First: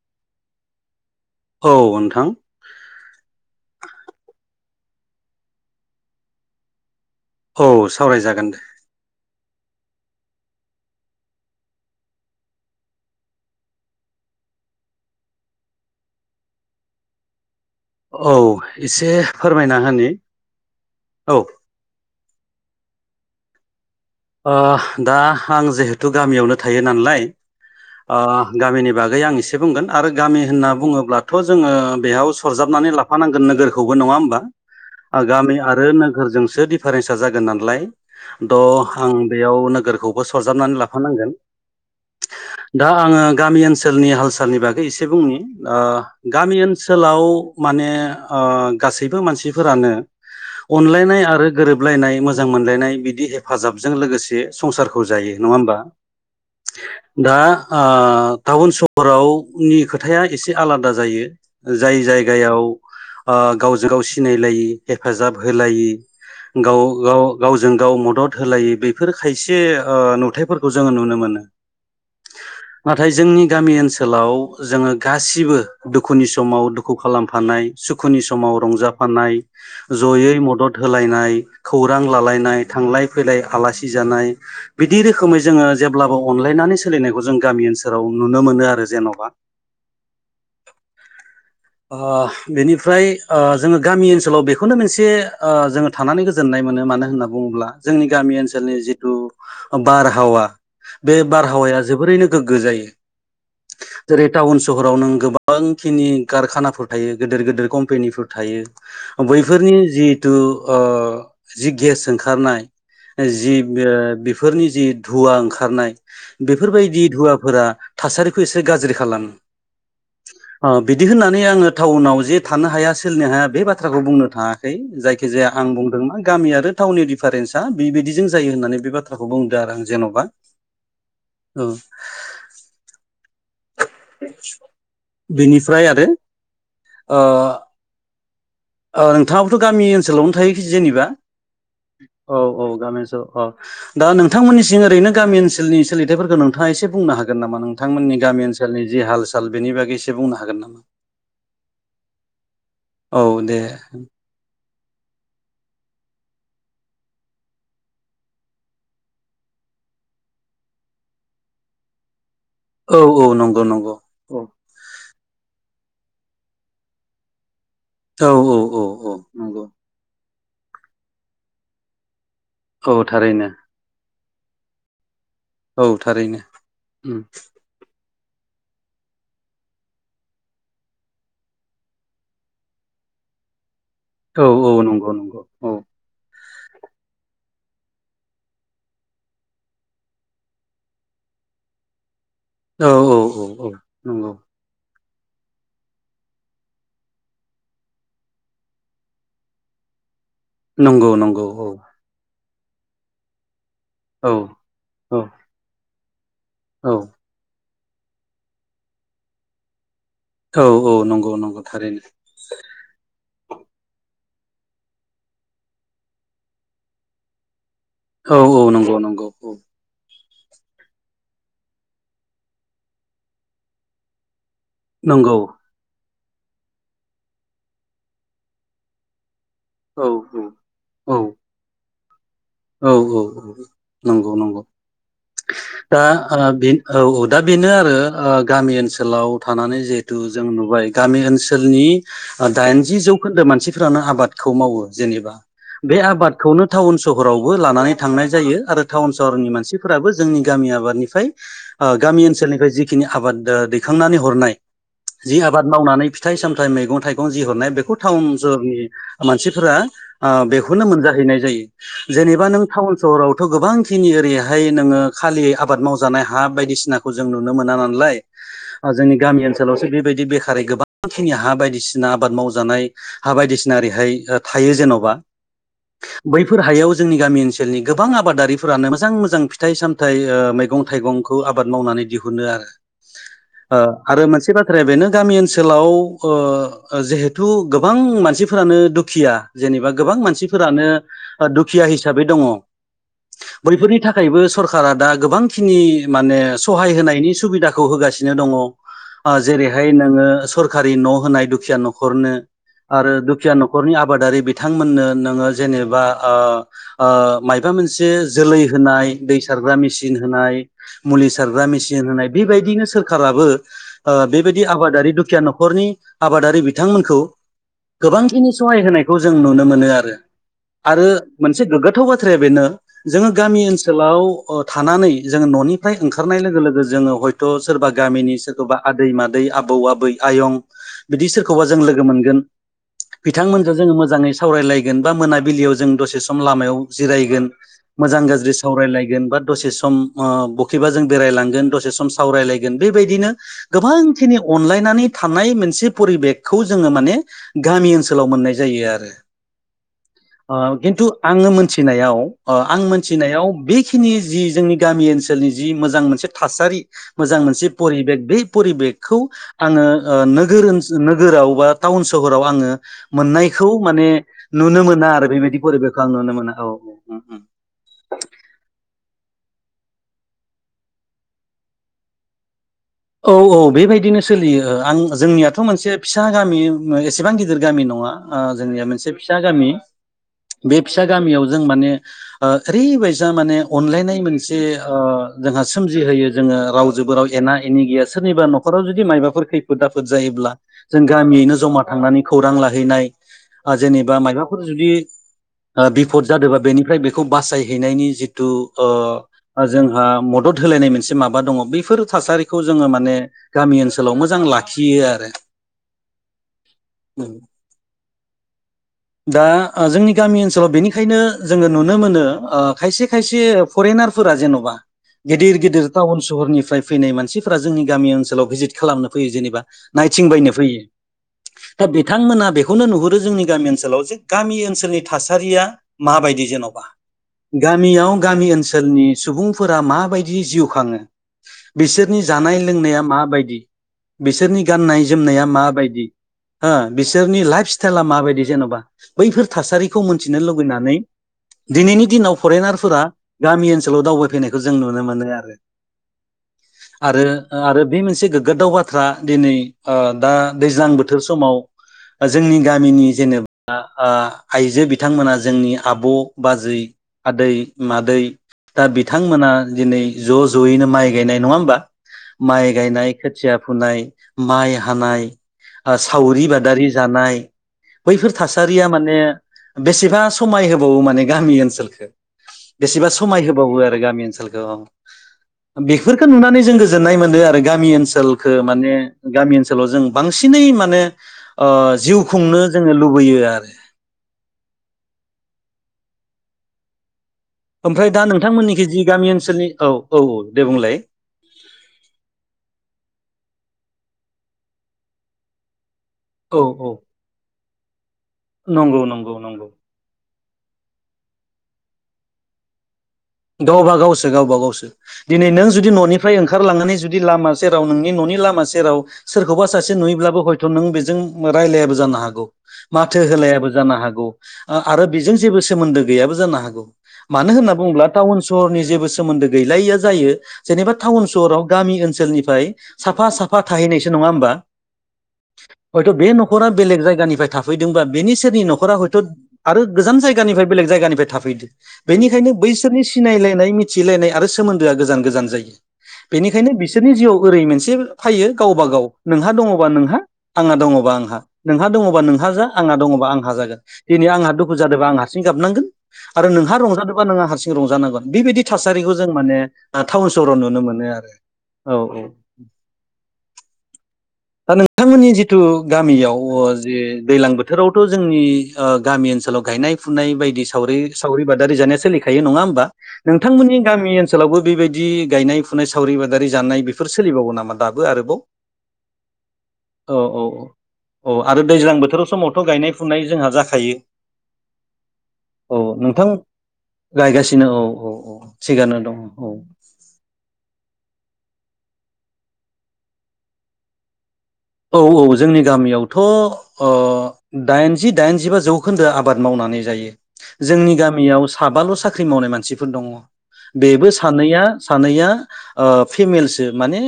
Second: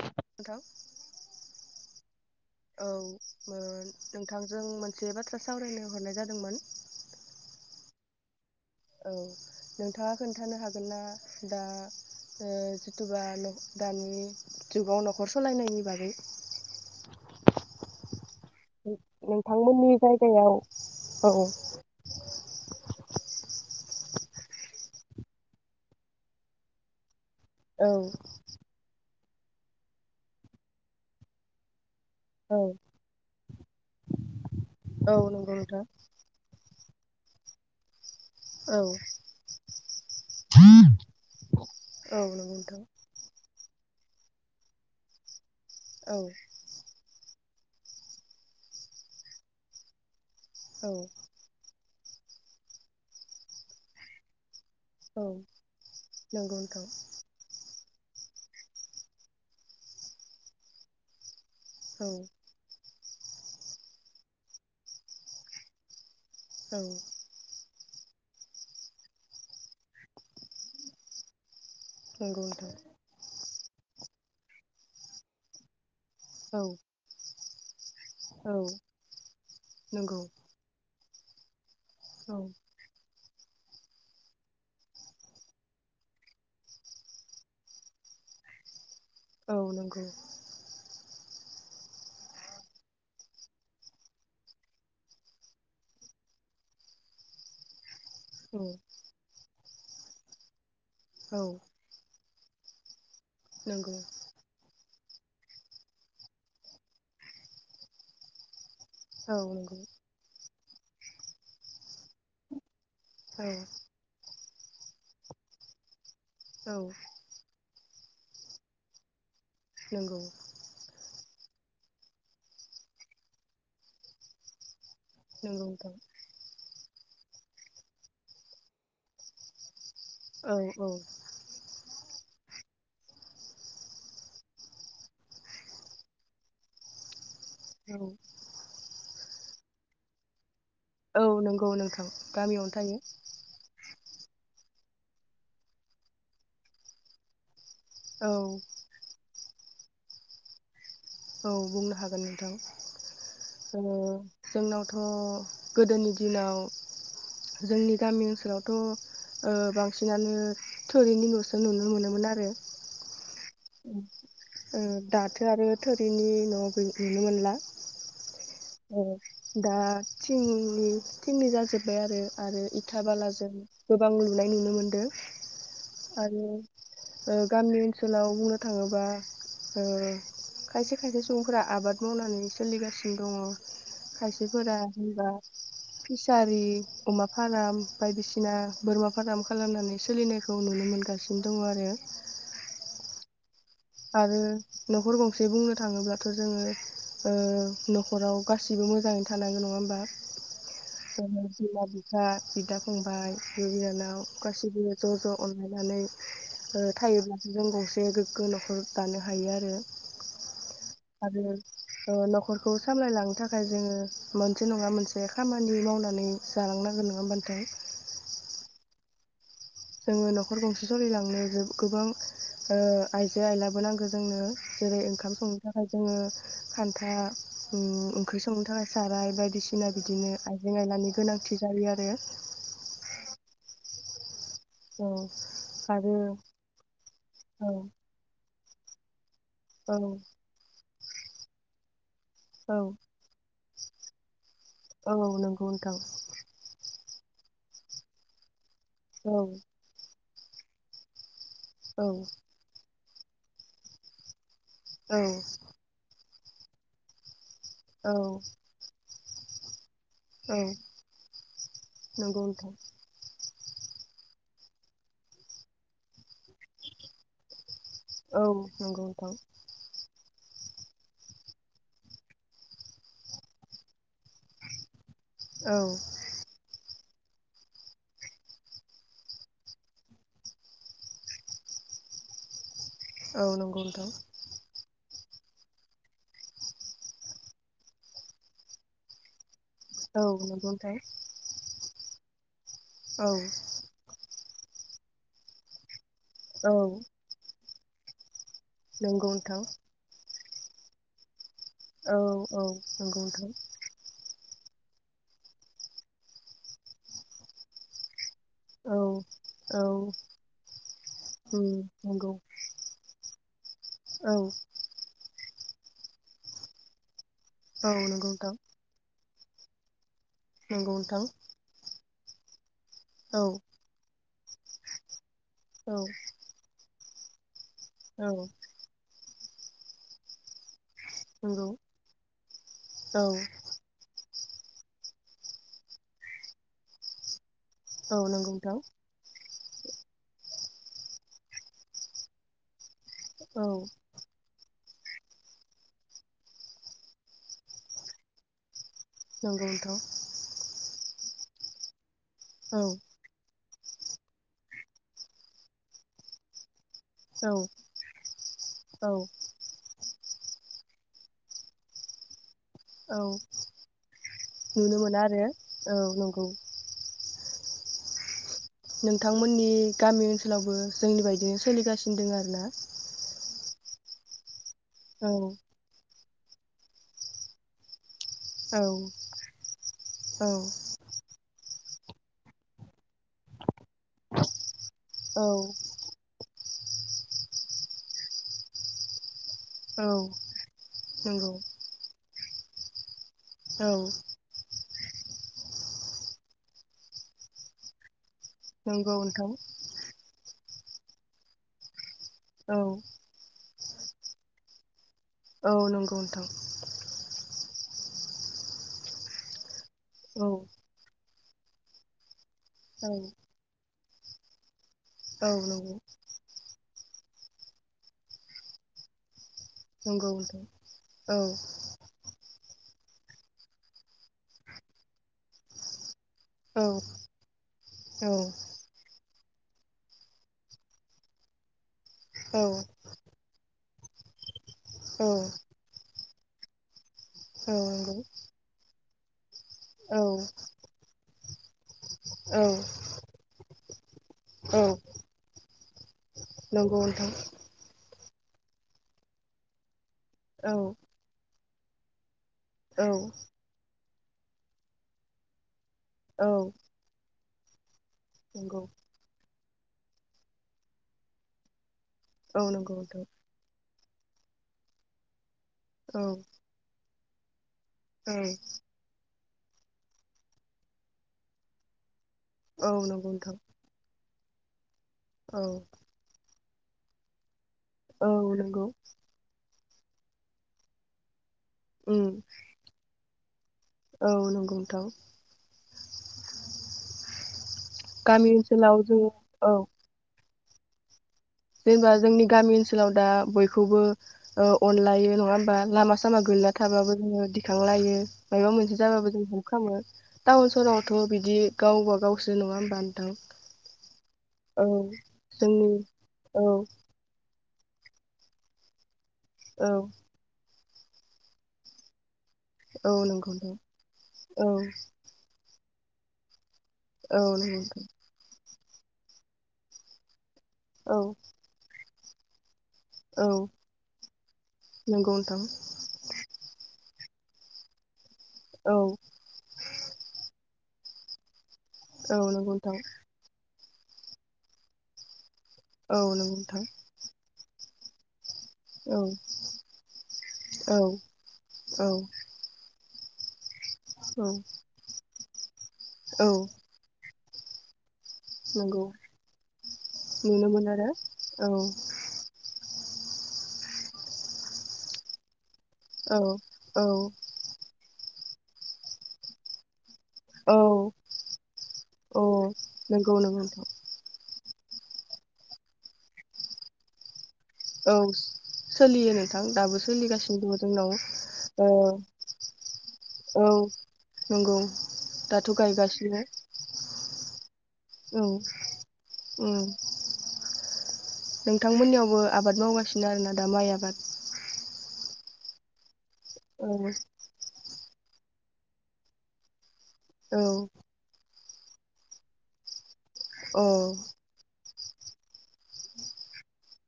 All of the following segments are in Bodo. नोंथां औ नोंथां औ ओ नोंथांजों मोनसे बाथ्रा सावरायनो हरनाय जादोंमोन औ सावरायजागोन दे औ नोंथाङा खोन्थानो हागोनना दा जिथुबा दानि जुगाव न'खर सालायनायनि बागै औ एसे फोरमायना नोंथांमोननि होनि जायगायाव औ औ ओह दा आं जिहेथु गामियावनो थायो नालाय ओह गामिनि बे बागै आं एसे बुंगोन आरो गामि होनना बुङोब्लाथ' जोङो बेयाव सरजाबनानै लाफानांगोन नोगोर खौबो नङा होमबा औ गामि नंगौ नोंथां आरो नोगोरजोंसो दिडिफारेन्सा जागोन नालाय द औ आं बेयाव नोगोरखौबो सरजाबनानै लाफानांगोन औ नंगौ नोंथां दा आङो गामि ओनसोल ओनसोलनि हाल सालनि बागै एसे बुंनि ओह औ गामि ओनसोलाव माने ओ गासैबो मानसिफोरानो औ अनलायनाय आरो गोरोब गोबलायनाय मोजां मोनलायनाय बिदि हेफाजाबजों लोगोसे संसारखौ जायो नङा होमबा नंगौ नोंथां दा ओह टाउन सहरावनि खोथाया एसे आलादा जायो। जाय औ जायगायाव ओ गावजों गाव सिनायलायि हेफाजाब होलायि औ गाव गाव गावजों गाव मदद होलायि बेफोर खायसे ओह नुथायफोरखौ जोङो नुनो मोनो नंगौ नोंथां नाथाय जोंनि गामि ओनसोलाव जोङो गासिबो दुखुनि समाव दुखु खालामफानाय सुखुनि औ समाव रंजाफानाय नंगौ जयै मदद होलायनाय खौरां औ लालायनाय थांलाय फैलाय आलासि जानाय बिदि रोखोमै जोङो जेब्लाबो अनलायनानै सोलिनायखौ जों गामि ओनसोलाव नुनो मोनो आरो जेन औ नंगौ। ओह बेनिफ्राय ओह जोङो गामि ओनसोलाव बेखौनो मोनसे ओह जोङो थानानै गोजोननाय मोन मोनो मानो होनना बुङोब्ला जोंनि गामि औ ओनसोलनि जिथु बारहावा बे बारहावाया जोबोरैनो गोगो जायो नंगौ जेरै टाउन स हराव नों गोबांखिनि कारखानाफोर थायो गिदिर गिदिर कम्पेनिफोर थायो औ बैफोरनि नंगौ जिहथु ओ जि गेस ओंखारनाय जि औ ओह बेफोरनि जि धुवा ओंखारनाय औ बेफोरबायदि धुवाफोरा थासारिखौ एसे गाज्रि खालामो नंगौ ओ बिदि होननानै आङो टाउनाव जे थानो हाया सोलिनो हाया बे बाथ्राखौ बुंनो थाङाखै जायखिजाया नंगौ आं नोंथां बुंदों गामि आरो टाउननि दिडिफारेनआ बेबायदिजों जायो होननानै बे बाथ्राखौ बुंदों आरो आङो जेन'बा औ औ ओ बेनिफ्राय आरो ओह औ ओह नोंथाङाबो गामि ओनसोलावनो थायो। जेनेबा औ नंगौ नोंथां औ औ गामियावनो थायो गामि ओनसोल औ। दा नोंथांनिसि ओरैनो गामि ओनसोलनि सोलिथायफोरखौ नोंथाङा एसे बुं हागोन नामा नोंथांमोननि औ गामि ओनसोल जि हाल साल बेनि बागैसे बुंनो हागोन नामा? औ बुंनो हागोन नोंथां। औ दे ओ जोंनावथ' गोदोनि दिनाव जोंनि गामि ओनसोलावथ' ओ बांसिनानो थोरिनि न'सो नुनो मोनोमोन आरो औ औ नंगौ। नंगौ औ दाथो आरो थोरिनि न' नुनो मोनला औ औ औ ओ औ नंगौ दा थिंनि थिंनि जाजोबबाय आरो आरो औ इथा थारैनो बालाजों गोबां लुनाय नुनो मोनदो औ थारैनो आरो उम ओ गामि ओनसोलाव बुंनो थाङोबा ओ खायसे खायसे सुबुंफोरा आबाद मावनानै सोलिगासिनो दङ। औ औ खायसेफोरा नंगौ होनबा नंगौ औ फिसारि अमा फाराम बायदिसिना बोरमा फाराम खालामनानै सोलिनायखौ नुनो मोनगासिनो दङ आरो। औ औ औ औ नंगौ आरो न'खर गंसे बुंनो थाङोब्लाथ' जोङो ओ न'खराव गासिबो मोजाङैनो थानांगौ नङा होमबा। नंगौ नंगौ औ बिमा बिफा बिदा फंबाय बिब' बिनानाव औ गासिबो ज' औ ज' अनलायनानै औ थायोब्लासो जों गंसे गोग्गो न'खर दानो हायो आरो औ औ नंगौ आरो नंगौ थारैनो ओ न'खरखौ सामलायलांनो थाखाय जोङो मोनसे नङा मोनसे खामानि मावनानै जालांनांगोन नोङा होमबा नोंथां। औ औ नंगौ नंगौ औ जोङो न'खर गंसे सलिलांनो गोबां आइजो आयलाबो नांगौ जोंनो जेरै ओंखाम नंगौ संनो थाखाय जोङो खान्था ओंख्रि संनो थाखाय साराय बायदि बायदिसिना औ बिदिनो औ आइजें औ आयलानि गोनांथि जायो आरो। औ औ औ नंगौ नंगौ औ दा आरो औ औ दा बेनो आरो औ गामि ओनसोलाव थानानै जिहेथु जों नुबाय गामि ओनसोलनि औ दाइनजि जौखोन्दो मानसिफ्रानो आबादखौ मावो औ जेनेबा औ नंगौ बे नोंथां आबादखौनो टाउन सहरावबो लानानै थांनाय जायो, आरो टाउन औ सहरनि मानसिफोराबो जोंनि गामि आबाद निफ्राय ओ औ गामि ओनसोलनिफ्राय जिखिनि आबाद ओ दैखांनानै हरनाय औ जि आबाद मावनानै फिथाइ सामथाइ मैगं थाइगं जि हरनाय बेखौ औ टाउन सोहरनि मानसिफोरा ओ औ बेखौनो मोनजाहैनाय जायो, नंगौ जेनेबा नों नोंथां टाउन सहराव थ' गोबांखिनि ओरैहाय नोंङो खालि आबाद मावजानाय हा बायदिसिनाखौ जों नुनो मोना ना लाय औ ओ नंगौ जोंनि नोंथां गामि ओनसोलावसो बेबायदि बेख खारै गोबांखिनि हा बायदिसिना आबाद मावजानाय हा बायदिसिना ओरैहाय ओ थायो जेन'बा, औ बैफोर हायाव जोंनि गामि ओनसोलनि गोबां आबादारिफोरानो मोजां मोजां फिथाइ सामथाइ ओ मैगं थाइगंखौ आबाद मावनानै दिहुनो औ ओ नंगौ नोंथां आरो मोनसे बाथ्राया बेनो गामि ओनसोलाव अव जिहेथु गोबां मानसिफोरानो दुखिया जेनेबा गोबां औ नंगौ मानसिफोरानो नोंथां ओ दुखिया हिसाबै दंङ औ बैफोरनि थाखायबो सरकारा दा गोबांखिनि माने औ सहाय होनायनि सुबिदा खौ होगासिनो दंङ, नंगौ नोंथां जेरै हाय नोंङो सरखारि न' होनाय खिया औ न'खरनो औ आरो नंगौ नोंथां दुखिया न'खरनि आबादारि बिथांमोननो नोंङो जेनेबा ओ ओ मायबा मोनसे जोलै औ होनाय दै सारग्रा औ मेसिन होनाय मुलि सारग्रा उम मेसिन होनाय नंगौ बेबायदिनो सोरखारा बो ओ औ बेबायदि आबादारि दुखिया न'खरनि आबादारि बिथांमोनखौ औ नंगौ गोबांखिनि नोंथां सहाय होनायखौ जों नुनो मोनो आरो। नंगौ आरो नोंथां मोनसे गोग्गाथाव बाथ्राया बेनो जोंङो औ गामि ओनसोलाव अ थानानै जोंङो न'निफ्राय औ ओंखारनाय लोगो लोगो जोंङो हयथ' सोरबा औ गामिनि सोरखौबा आदै मा दै आबौ आबै आयं बिदि सोरखौबा नंगौ जों लोगो मोनगोन औ बिथांमोनजों जोंङो मोजांङै सावरायलायगोन बा मोनाबि बिलियाव जों दसे सम लामायाव जिरायगोन औ मोजां नंगौ गाज्रि नोंथां सावरायलायगोन बा दसे सम ओ बखेबा जों बेरायलांगोन दसे सम सावरायलायगोन बे बादिनो औ गोबांखिनि अनलाइ नानै थानाय मोनसे फरिबेकखौ जोंङो माने गामि ओनसोलाव मोननाय जायो आरो। नोंगौ थ' आव खिन्थु आंङो मोनथिनायाव ओ औ आं मोनथिनायाव बे जिखिनि जि जोंनि गामि ओनसोलनि जि मोजां मोनसे थासारि मोजां औ मोनसे परिबेक बे औ परिबेकखौ आंङो ओ नोगोर ओनसोल नोगोराव बा टाउन सहराव आंङो औ मोननायखौ माने नुनो मोन ना आरो बेबायदि औ फरिबेखौ आं नुनो नंगौ मोना औ औ नोंथांमोननि गामि ओनसोलावबो जोंनि बायदिनो सोलिगासिनो दों आरोना। औ औ बेबायदिनो सोलियो आं औ जोंनियाथ मोनसे फिसा गामि एसेबां गिदिर गामि नंङा। ओ‌ औ जोंनिया मोनसे फिसा गामि बे फिसा गामियाव जों माने ओ ओरैबायसा माने अनलायनाय मोनसे ओ औ जोंहा सोमजिहोयो जोंङो रावजोबो राव एना एनि गैया सोरनिबा नखराव जुदि मायबाफोर खै फोद आफोद औ जायोब्ला जों नंगौ गामियैनो जमा थांनानै खौरां लाहैनाय ओ औ जेनेबा मायबाफोर जुदि ओ बिफद जादोंबा बेनिफ्राय बेखौ बासायहैनायनि जि थु ओ नंगौ नोंथां जोंहा मदद होलायनाय मोनसे माबा दंङ बेफोर थासारि खौ जोंङो औ माने गामि ओनसोलाव मोजां लाखियो आरो। औ नोंगौ नोंथां। दा ओ जोंनि गामि औ ओनसोलाव बेनिखायनो जोंङो नुनो मोनो। ओ खायसे औ खायसे फरेनारफोरा जेनबा औ गिदिर गिदिर नंगौ टाउन सहरनिफ्राय फैनाय मानसिफोरा जोंनि गामि ओनसोलाव भिजिथ खालामनो फैयो जेनेबा नायथिं नंगौ बायनो नोंथां फैयो औ दा बिथांमोना बेखौनो नुहुरो जोंनि गामि ओन सोलाव जे गामि ओनसोलनि थासारिया माबायदि जेनबा औ गामियाव औ गामि ओनसोलनि सुबुंफोरा माबायदि जिउ खांङो बिसोरनि जानाय औ लोंनाया माबायदि बिसोरनि गाननाय औ जोमनाया माबायदि हो बिसोरनि लाइफ औ स्टाइला नंगौ औ माबायदि बा बैफोर थासारिखौ मोनथिनो लुबैनानै दिनैनि दिनाव फरेनारफोरा गामि ओनसोलाव दावबायफैनायखौ जों औ नुनो मोनो आरो। नंगौ आरो नोंथां ओ आरो बे मोनसे गोग्गोथाव बाथ्रा दिनै ओ। दा औ दैज्लां बोथोर समाव। जोंनि औ गामिनि जेने। ओ आइजो बिथांमोना जोंनि आबौ, औ बाजै, आदै, मादै। दै नंगौ दा बिथांमोना दिनै ज-ज यैनो माइ गायनाय नंङा होनबा। औ माइ नंगौ गायनाय नोंथां खोथिया फुनाय माइ हानाय। औ सावरि बादारि जानाय बैफोर औ थासारिया माने। बेसेबा समाय होबावो माने गामि ओनसोलखो। औ बेसेबा नंगौ समाय नोंथां होबावो आरो गामि ओनसोलखौ औ बेफोरखो नुनानै जों गोजोन्नाय मोनो आरो गामि औ ओनसोलखो नंगौ माने गामि ओनसोलाव जों बांसिनै माने ओ जिउ उम खुंनो जोंङो लुबैयो आरो। औ नंगौ नोंथां ओमफ्राय दा गामि नोंथांमोननिखि ओनसोलाव जि जोङो गामि ओनसोलनि औ औ-औ दे बुंलाय खौबो ओ‌ अनलायो‌ नंङा होनबा लामा सामा औ गोलैना औ थाबाबो जोंङो दिखांलायो मायाबा मोनसे नंगौ जाबाबो नंगौ जों नंगौ हमखांङो टाउन सहरावथ बिदि गावबा गावसो नंङा होनबा गावबा गावसो गावबा गावसो दिनै नों जोंनि जुदि ननिफ्राय औ ओंखारलांनानै जुदि लामा। सेराव नोंनि ननि लामा सेराव सोरखौबा औ सासे नुयोब्लाबो हइथ थ नों बेजों राय्लायाबो जानो हागौ। औ माथो नंगौ होलायाबो नोंथां जानो हागौ औ ओ आरो बेजों जेबो सोमोन्दो गैयाबो जानो हागौ। औ मानो होनना नं। बुङोब्ला टाउन सहरनि जेबो सोमोन्दो गैलायिया जायो जेनेबा औ टाउन सहराव गामि ओनसोलनिफ्राय साफा साफा औ थाहैनायसो नङा होमबा नंगौ नोंथां हयथ' बे न'खरा बेलेग जायगानि फ्राय थाफैदोंबा बेनि सोरनि न'खरा औ हयथ' आरो गोजान जायगानिफ्राय बेलेग जायगानिफ्राय थाफैदो। औ बेनिखायनो नंगौ नोंथां बैसोरनि सिनायलायनाय मिथिलायनाय आरो सोमोन्दोआ गोजान गोजान जायो। औ नंगौ बेनिखायनो नोंथां बिसोरनि जिउआव ओरै मोनसे फैयो। गावबा गाव औ नोंहा दङबा नोंहा आंहा औ दङबा आंहा नोंहा औ दङबा नोंहा जा आंहा दङ। आं ह जागोन दिनै औ आंहा दुखु जादोंबा आं हारसिं गाबनांगोन आरो औ नोंहा रंजादोंबा नोंहा ह रंजानांगोन। बेबायदि नंगौ थासारिखौ जों माने टाउन सहराव नुनो मोनो आरो औ औ। दा नोंथांमोननि जिथु गामियाव औ जे औ दैलां बोथोराव जोंनि गामि ओनसोलाव गायनाय फुनाय बायदि सावरि औ सावरि बादारि जानाया सोलि औ नङा होमबा नंगौ नंगौ नोंथांमोननि नोंथां गामिनि ओनसोलावबो बेबायदि गायनाय फुनाय सावरि बादारि जानाय बेफोर सोलिबावो नामा दाबो औ आरोबाव सोलियो नोंथां दाबो औ औ सोलिगासिनो औ दङ जोंनाव औ आरो ओ दैज्लां बोथोराव समावथ' गायनाय फुनाय जोंहा औ जाखायो नंगौ दाथ' औ नोंथां गायगासिनो गायगासिनो औ औ औ थिगानो दं औ उम नोंथांमोननियावबो आबाद मावगासिनो आरोना दा माइ आबाद औ औ जोंनि गामियावथ' औ ओ दाइन दाइनजिबा जौखोन्दो आबाद मावनानै जायो औ जोंनि गामियाव साबाल' साख्रि मावनाय मानसिफोर दङ औ बेबो सानैया सानैया फिमेलसो माने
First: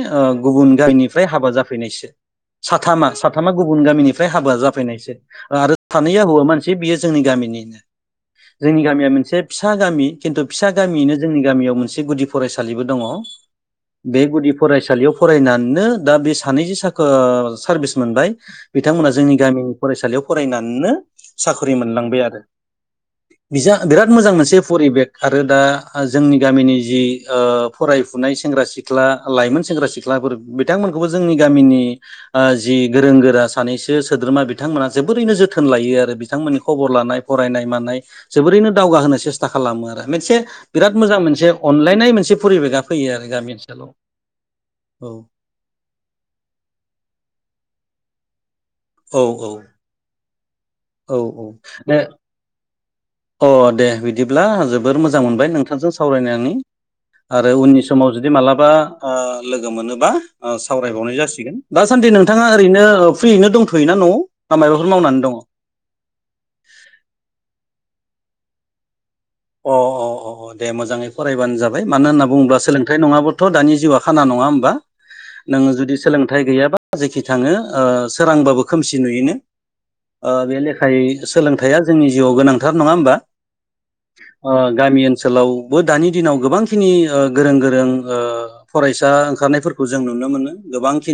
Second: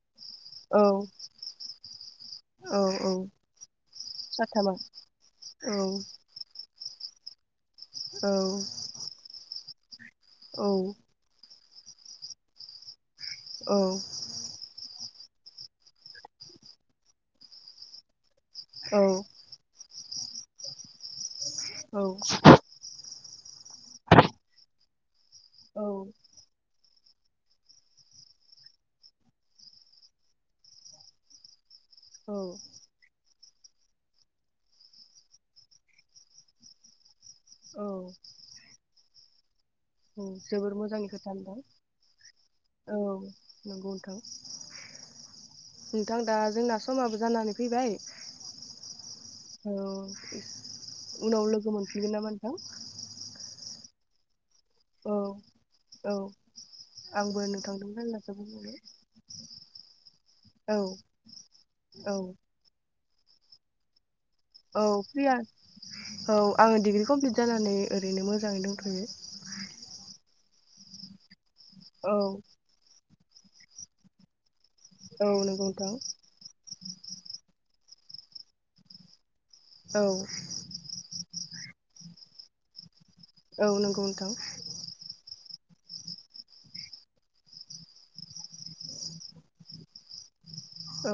गुबुन औ गामिनिफ्राय हाबा जाफैनायसो औ साथामा औ साथामा गुबुन गामिनिफ्राय हाबा साथामा जाफैनायसो आरो औ सानैया हौवआ मानसि मोनसे बियो जोंनि गामिनिनो औ जोंनि गामिया मोनसे फिसा गामि खिन्थु फिसा औ गामियैनो जोंनि गामियाव मोनसे गुदि फरायसालिबो दङ औ बे गुदि फरायसालियाव फरायनानैनो दा बे सानै ज सा सारभिस मोनबाय बिथांमोना जोंनि गामि फरायसालियाव फरायनानैनो साख्रि औ मोनलांबाय आरो बिराद मोजां मोनसे परिबेक आरो दा औ जोंनि गामिनि जि ओ फरायफुनाय सेंग्रा सिख्ला लाइमोन सेंग्रा सिख्लाफोर बिथांमोनखौबो जोंनि गामिनि जि गोरों गोरा सानैसो सोद्रोमा बिथांमोना जोबोरैनो जोथोन लायो आरो बिथांमोननि खबर लानाय फरायनाय मानाय औ जोबोरैनो दावगाहोनो सेस्था खालाम खालामो आरो मोनसे जोबोर बिराद मोजांनि मोजां खोथा मोनसे नोंथां अनलायनाय मोनसे फरिबेका औ फैयो आरो गामि ओनसोलाव नंगौ नोंथां औ नोंथां दा जोंना समाबो जानानै फैबाय औ औ औ औ उनाव लोगो दे मोनफिगोन ना नोंथां अ दे बिदिब्ला जोबोर औ मोजां मोनबाय नोंथांजों औ सावरायनायनि आंबो आरो उननि नोंथांजों समाव रायज्लायना जुदि जोबोद मोजां मालाबा मोनबाय। लोगो मोनोबा औ सावरायबावनाय जासिगोन दा सान दे औ नोंथाङा ओरैनो फ्रिनो दंथ'योना न'आव ना औ माबाफोर मावनानै दङ फ्रिया अ औ आङो डिग्रि कमप्लिट जानानै ओरैनो मोजाङै दंथ'यो अ अ अ दे मोजाङै फरायबानो जाबाय मानो औ होनना बुङोब्ला सोलोंथाइ नङाबो थ' दानि जिउआ खाना नङा होमबा औ नंगौ नोङो नोंथां जुदि सोलोंथाइ गैयाबा जेखि थाङो सोरांबाबो खोमसि नुयनो औ बे लेखायै सोलोंथाइआ जोंनि जिउआव गोनांथार नङा होमबा औ नोंथां ओ गामि ओनस ओनसोलावबो दानि दिनाव गोबांखिनि गोरों गोरों फरायसा ओंखारनायफोरखौ जों नुनो मोनो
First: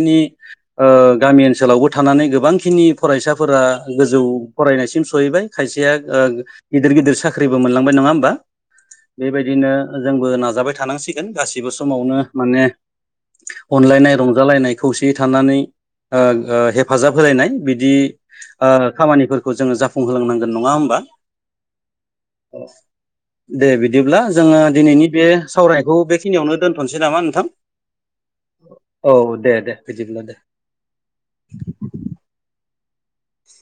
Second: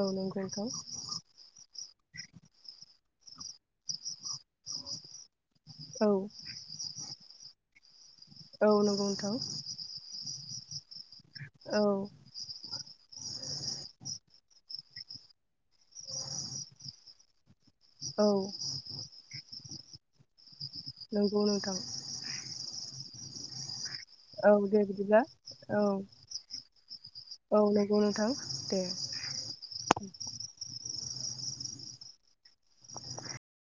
औ नंगौ नोंथां ओ गामि ओनसोलावबो थानानै गोबांखिनि फरायसाफोरा गोजौ फरायनायसिम सहैबाय खायसेया औ गिदिर गिदिर साख्रिबो मोनलांबाय नङा औ नंगौ नोंथां बेबायदिनो जोंबो नाजाबाय थानांसिगोन गासिबो औ समावनो माने अनलायनाय रंजालायनाय खौसेयै थानानै हेफाजाब होलायनाय बिदि औ खामानिफोरखौ जोङो जाफुंहोलांनांगौ नंगौ नोंथां दे बिदि बिदिब्ला औ जोङो दे दिनैनि बिदिब्ला बे औ सावरायखौ बेखिनियावनो दोनथ'सै नामा नोंथां औ नंगौ नोंथां दे औ दे दे बिदिब्ला दे